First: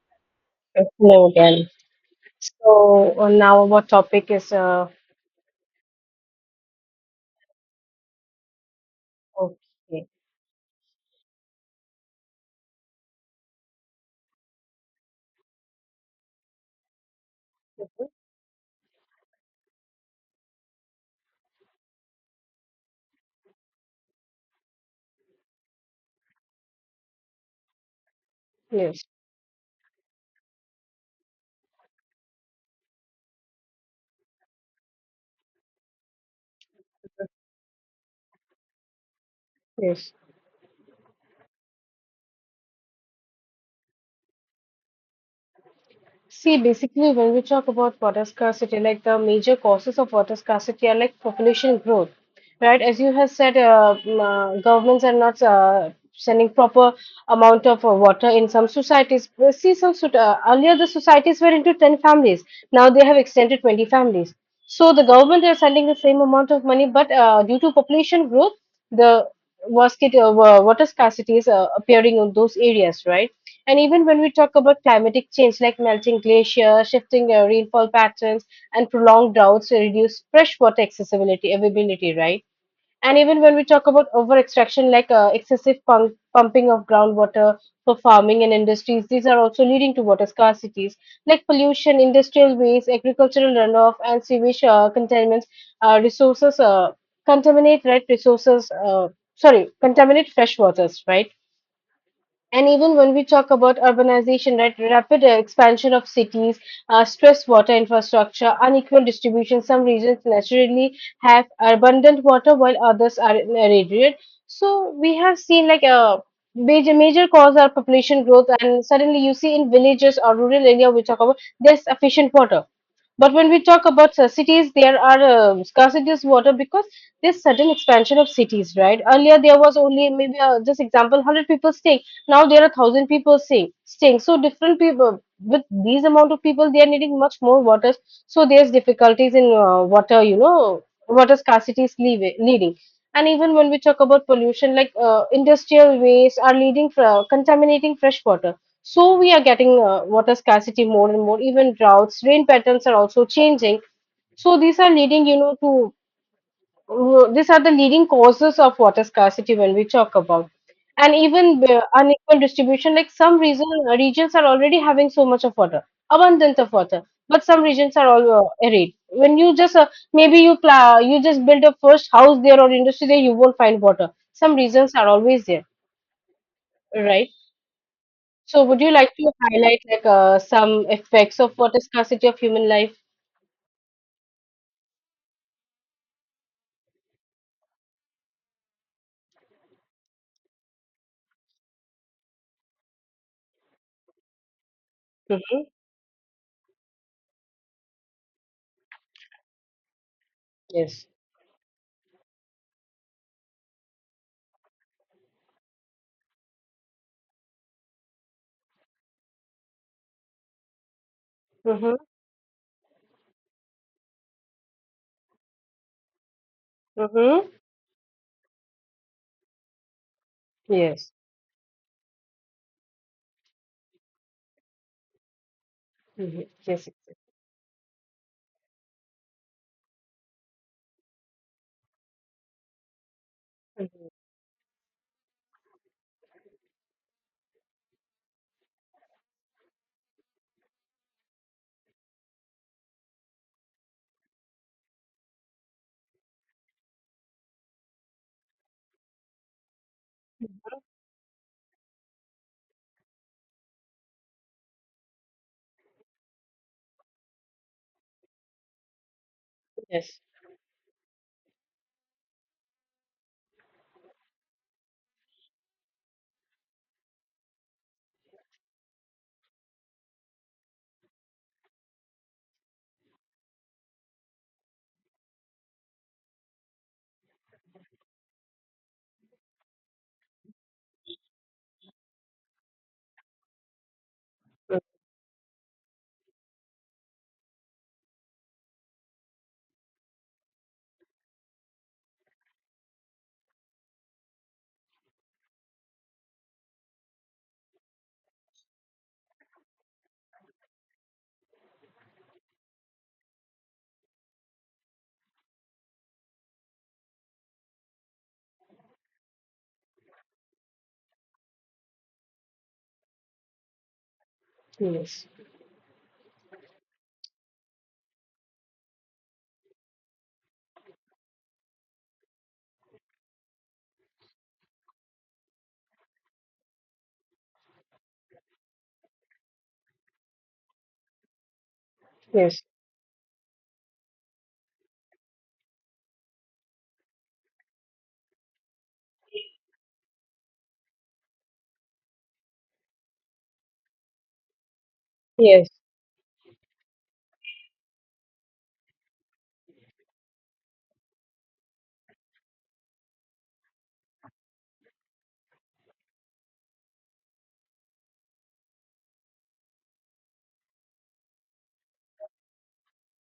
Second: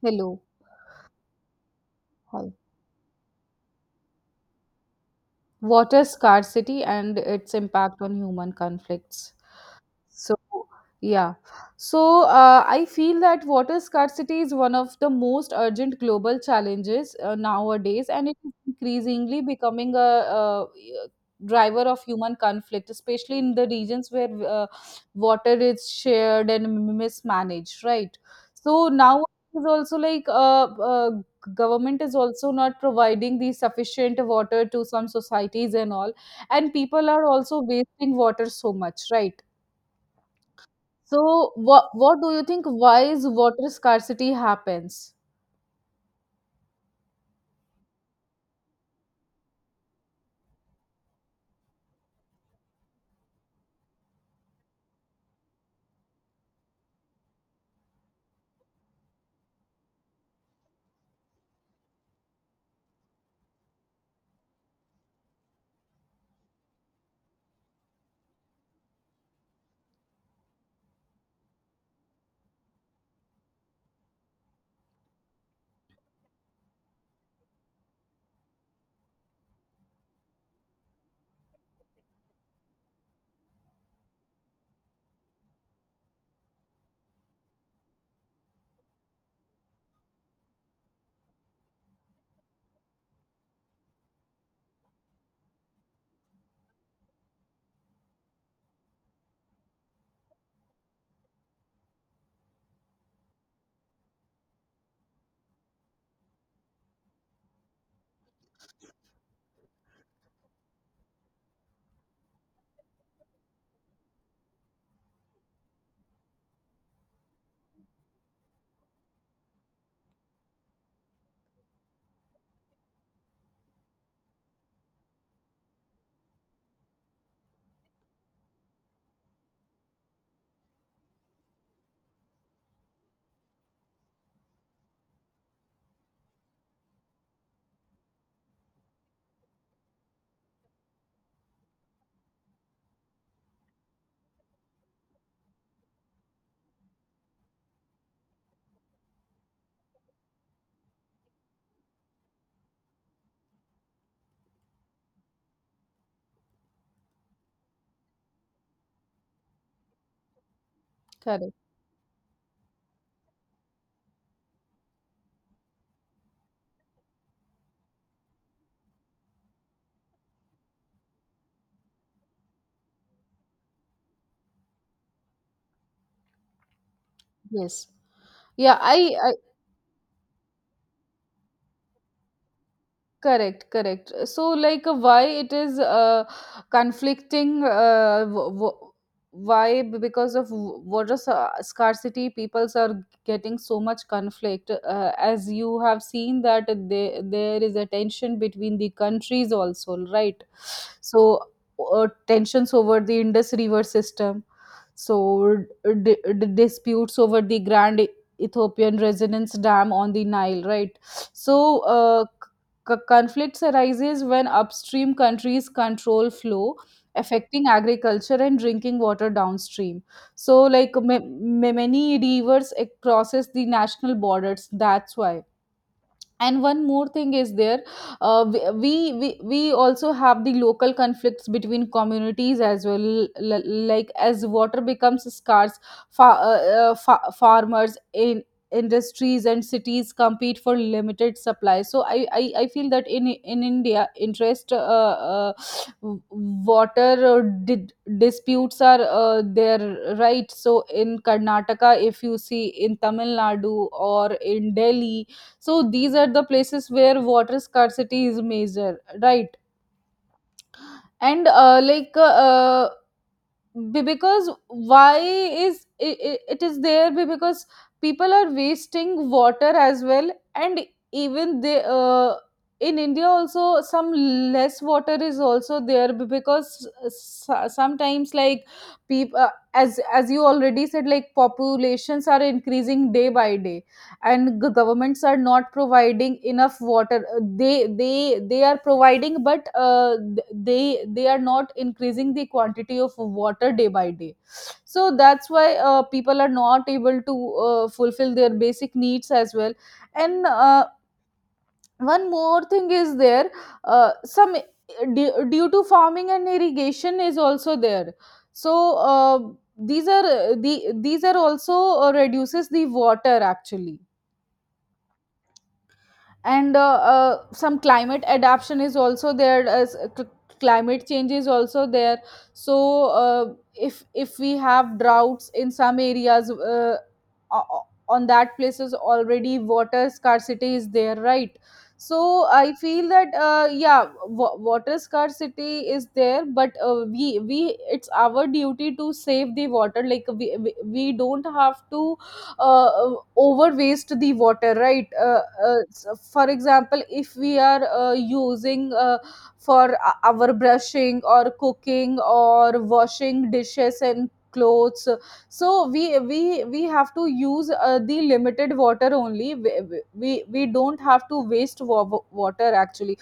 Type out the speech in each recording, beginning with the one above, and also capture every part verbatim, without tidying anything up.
Hello. Hello again. Hi. So uh, now our topic is uh, Water scarcity and its impact on human conflicts. okay. So, yeah. So, uh, I feel that water scarcity is one of the most urgent global challenges uh, nowadays, and it is increasingly becoming a, uh driver of human conflict, especially in the regions where uh, water is shared and mismanaged, right? So, Yes, now is also like uh, uh, government is also not providing the sufficient water to some societies and all, and people are also wasting water so much, right? yes. So, what what do you think? Why is water scarcity happens? See, basically, when we talk about water scarcity, like the major causes of water scarcity are like population growth, right? As you have said, uh, m- uh, governments are not uh, sending proper amount of uh, water in some societies. We See, some soc- uh, earlier the societies were into ten families. Now they have extended twenty families. So the government are sending the same amount of money, but uh, due to population growth, the was- uh, wa- water scarcity is uh, appearing in those areas, right? And even when we talk about climatic change like melting glaciers, shifting uh, rainfall patterns, and prolonged droughts to reduce freshwater accessibility, availability, right? And even when we talk about over extraction like uh, excessive pump- pumping of groundwater for farming and industries, these are also leading to water scarcities like pollution, industrial waste, agricultural runoff, and sewage uh, contaminants, uh, resources uh, contaminate right resources. Uh, sorry, contaminate fresh waters, right? And even when we talk about urbanization, right, rapid expansion of cities, uh, stress water infrastructure, unequal distribution, some regions naturally have abundant water while others are irradiated. So we have seen like a major major cause are population growth, and suddenly you see in villages or rural area we talk about there's sufficient water, but when we talk about uh, cities, there are uh, scarcity of water because there's sudden expansion of cities, right? Earlier there was only maybe uh, just example hundred people staying. Now there are thousand people staying. Staying so different people with these amount of people, they are needing much more water. So there's difficulties in uh, water, you know, water scarcity is leave- leading. And even when we talk about pollution, like uh, industrial waste are leading for contaminating fresh water, so we are getting uh, water scarcity more and more. Even droughts, rain patterns are also changing. So these are leading, you know, to uh, these are the leading causes of water scarcity when we talk about. And Correct. even uh, unequal distribution, like some reason uh, regions are already having so much of water, abundance of water, but some regions are all uh, arid. When you just uh, maybe you pla- you just build a first house there or industry there, you won't find water. Some reasons are always there, right? Yes. So, Yeah, would you like I, to I highlight like uh, some effects of water scarcity of human life? Correct, correct. So, like, uh, why it is uh, conflicting? Uh, w- w- why? B- Because of w- water sa- scarcity, peoples are getting so much conflict. Uh, as Mhm. you have seen that they, there is a tension between the countries also, right? Yes. So, uh, tensions over the Indus River system. So, d- d- disputes over the Grand E-, Ethiopian Resonance Dam on the Nile, right? So. Mm-hmm. Uh, C- conflicts arises when upstream countries control flow Mm-hmm. affecting agriculture and drinking water downstream. So, like, Yes. ma- ma- many rivers eh, crosses the national borders, that's why. Mm-hmm. And one Yes. more thing is there: uh, we, we we we also have the local conflicts between communities as well, l- l- Mhm. like as water becomes scarce, fa- uh, uh, fa- farmers in industries and cities compete for limited supply. So i i, I feel that in in India interest uh, uh, w- water uh, di- disputes are uh, there, right? So, in Karnataka, if you see, in Tamil Nadu, or in Delhi, so these are the places where water scarcity is major, right? Yes. And uh, like uh, uh, be- because why is it, it it is there, be- because people are wasting water as well. And even they uh, in India also, some less water is also there, be- because s- uh, sometimes like people, as as you already said, like populations are increasing day by day, and g- governments are not providing enough water. Uh, they they they are providing, but uh, th- they they are not increasing the quantity of water day by day. So that's why uh, people are not able to uh, fulfill their basic needs as well. And uh, one more thing is there: uh, some du- due to farming and irrigation is also there. So, uh, these are uh, the these are also uh, reduces the water actually. Yes. And uh, uh, some climate adaptation is also there, as cl- climate change is also there. So, uh, if if we have droughts in some areas, uh, o- on that places already water scarcity is there, right? So Yes. I feel that uh, yeah, w- water scarcity is there, but uh, we we it's our duty to save the water. Like, we, we we don't have to uh, over waste the water, right? uh, Yes. Uh, s- for example, if we are uh, using uh, for o- our brushing or cooking or washing dishes and clothes, so we we we have to use uh, the limited water only. We, we we don't have to waste wa- water actually,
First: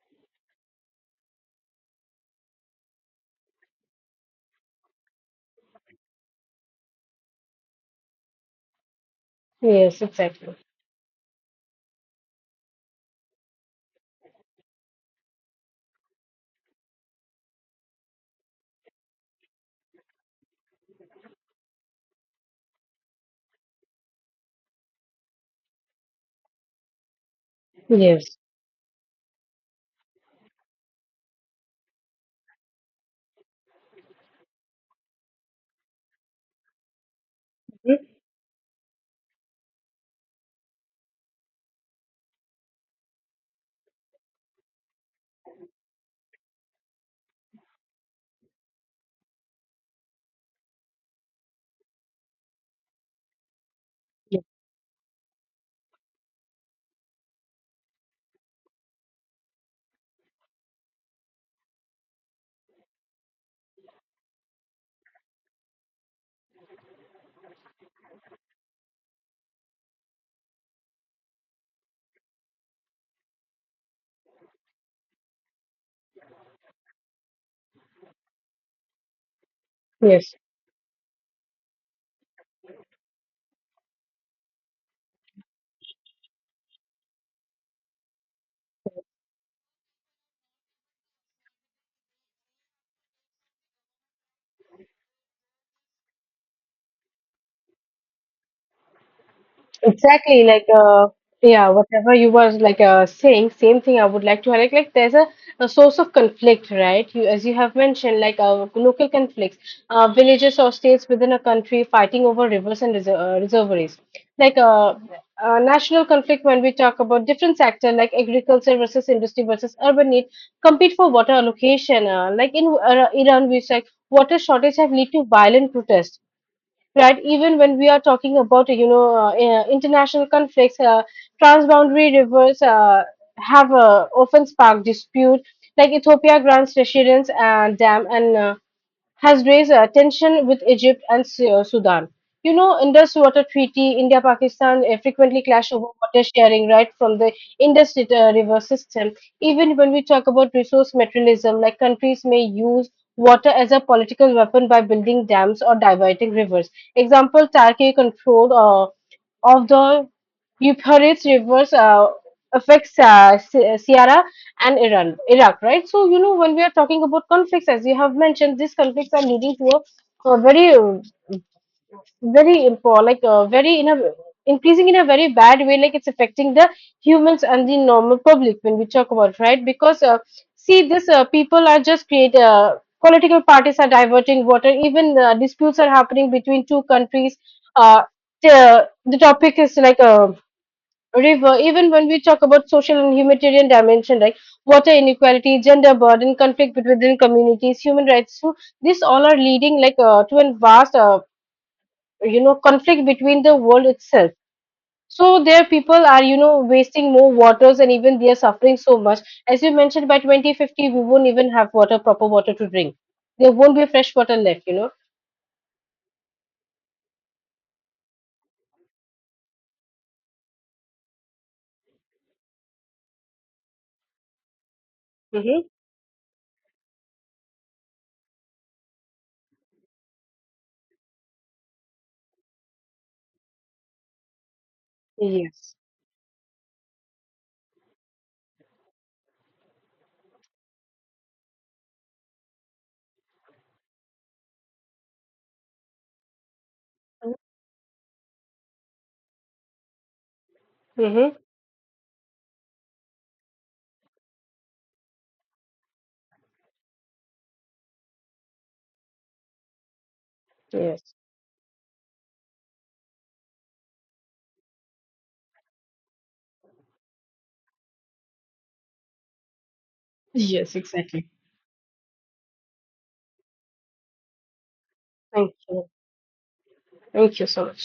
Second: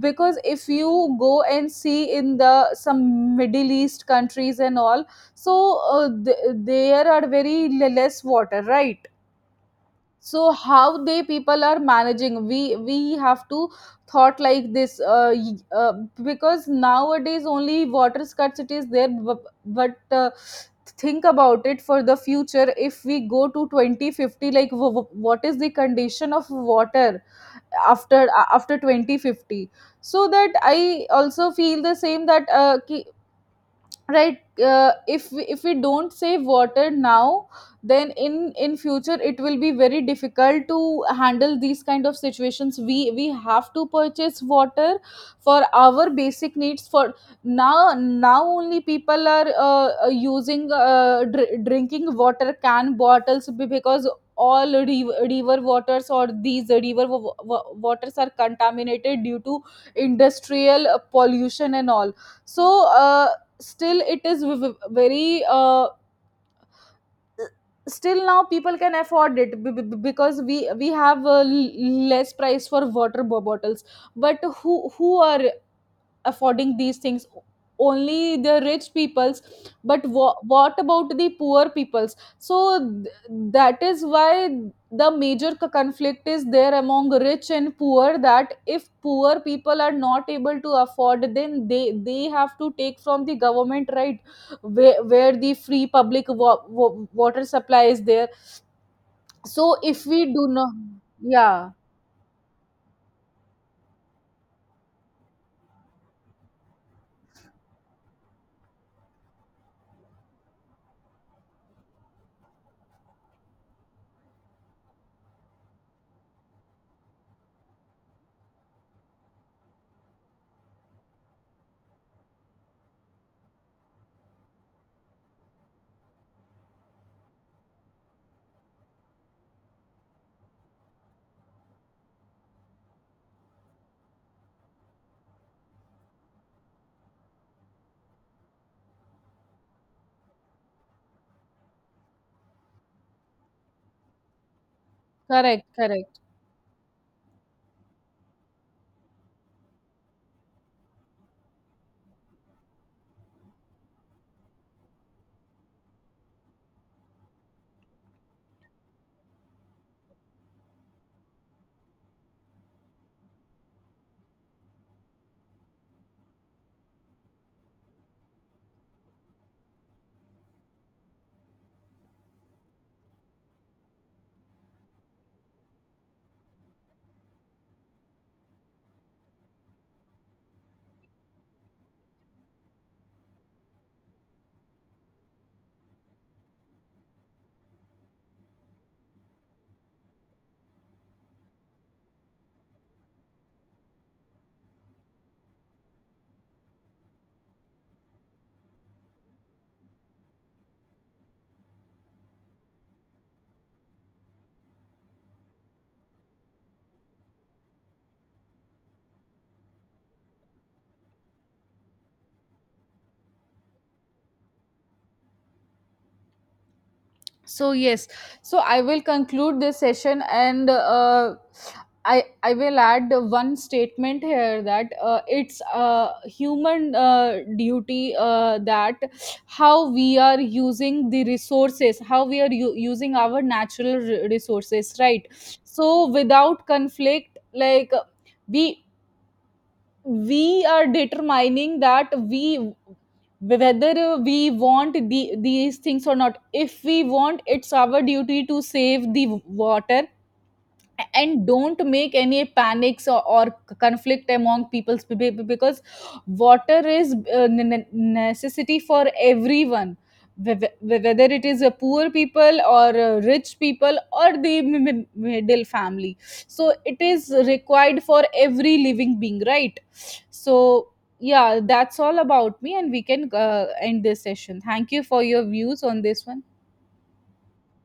because if you go and see in the some Middle East countries and all, so uh, th- there are very le- less water, right? Yes. So Exactly. how they people are managing, we we have to thought like this. Uh, y- uh, because nowadays only water scarcity is there, bu- but uh, think about it for the future. If we go to twenty fifty, like w- w- what is the condition of water after Yes. a- after twenty fifty? So that I also feel the same, that uh, ki- right, uh, if we, if we don't save water now, then Mhm. in in future it will be very difficult to handle these kind of situations. we we have to purchase water for our basic needs. For now now only, people are uh, uh, using uh, dr- drinking water can bottles, be- because Yes. all riv- river waters, or these river wa- wa- waters are contaminated due to industrial uh, pollution and all. So uh, still it is v- v- very uh, still now people can afford it, b- b- because we we have uh, l- less price for water bo- bottles. But who who are affording these things? Only the rich peoples. But Yes. wha- what about the poor peoples? So th- that is why the major c- conflict is there among rich and poor, that if poor people are not able to afford, then they they have to take from the government, right? where, where the free public wa- wa- water supply is there. So if we Exactly, do like not, uh, yeah, yeah, whatever you was like uh, saying, same thing I would like to highlight. Like there's a, a source of conflict, right? You, as you have mentioned, like uh, local conflicts, uh, villages or states within a country fighting over rivers and reser- uh, reservoiries. Like uh, uh, national conflict when we talk about different sector like agriculture versus industry versus urban need compete for water allocation. Uh, like in uh, Iran, we said water shortage have led to violent protests, right? Even when we are talking about, you know, uh, uh, international conflicts, uh, transboundary rivers uh, have uh, often sparked dispute, like Ethiopia grants residence and dam and uh, has raised uh, tension with Egypt and Su- uh, Sudan. You know, Indus Water Treaty, India Pakistan uh, frequently correct, clash over correct. water sharing right from the Indus rit- uh, river system. Even when we talk about resource materialism, like countries may use water as a political weapon by building dams or diverting rivers. Example, Turkey controlled uh, of the Euphrates rivers uh, affects uh, Si- Syria and Iran, Iraq, right? So, you know, when we are talking about conflicts, as you have mentioned, these conflicts are leading to a, a very uh, very important, like uh, very in a increasing in a very bad way, like it's affecting the humans and the normal public when we talk about, right? Because uh, see this uh, people are just create uh, political parties are diverting water, even uh, disputes are happening between two countries, uh, the, the topic is like a river. Even when we talk about social and humanitarian dimension, like water inequality, gender burden, conflict between communities, human rights, so these all are leading like uh, to a vast, uh, you know conflict between the world itself. So their people are you know wasting more waters, and even they are suffering so much. As you mentioned, by twenty fifty we won't even have water, proper water to drink. There won't be fresh water left you know So yes. So I will conclude this session, and uh, i i will add one statement here, that uh, it's Mm-hmm. a human uh, duty, uh, that how we are using the resources, how we are u- using our natural r- resources, right? Yes. So, without conflict, like, we we are determining that we, whether we want the, these things or not. If we want, it's our duty to save the water, Mm-hmm. and don't make any panics, or, or conflict among people's, be- be- because water is uh, ne- ne- necessity for everyone, whe- whe- Yes. whether it is a poor people or uh, rich people or the mi- mi- middle family. So it is required for every living being, right? Yes. So, Exactly. yeah, that's all about me, and we can uh, end this session. Thank you for your Thank views you. on this one. Thank you so much.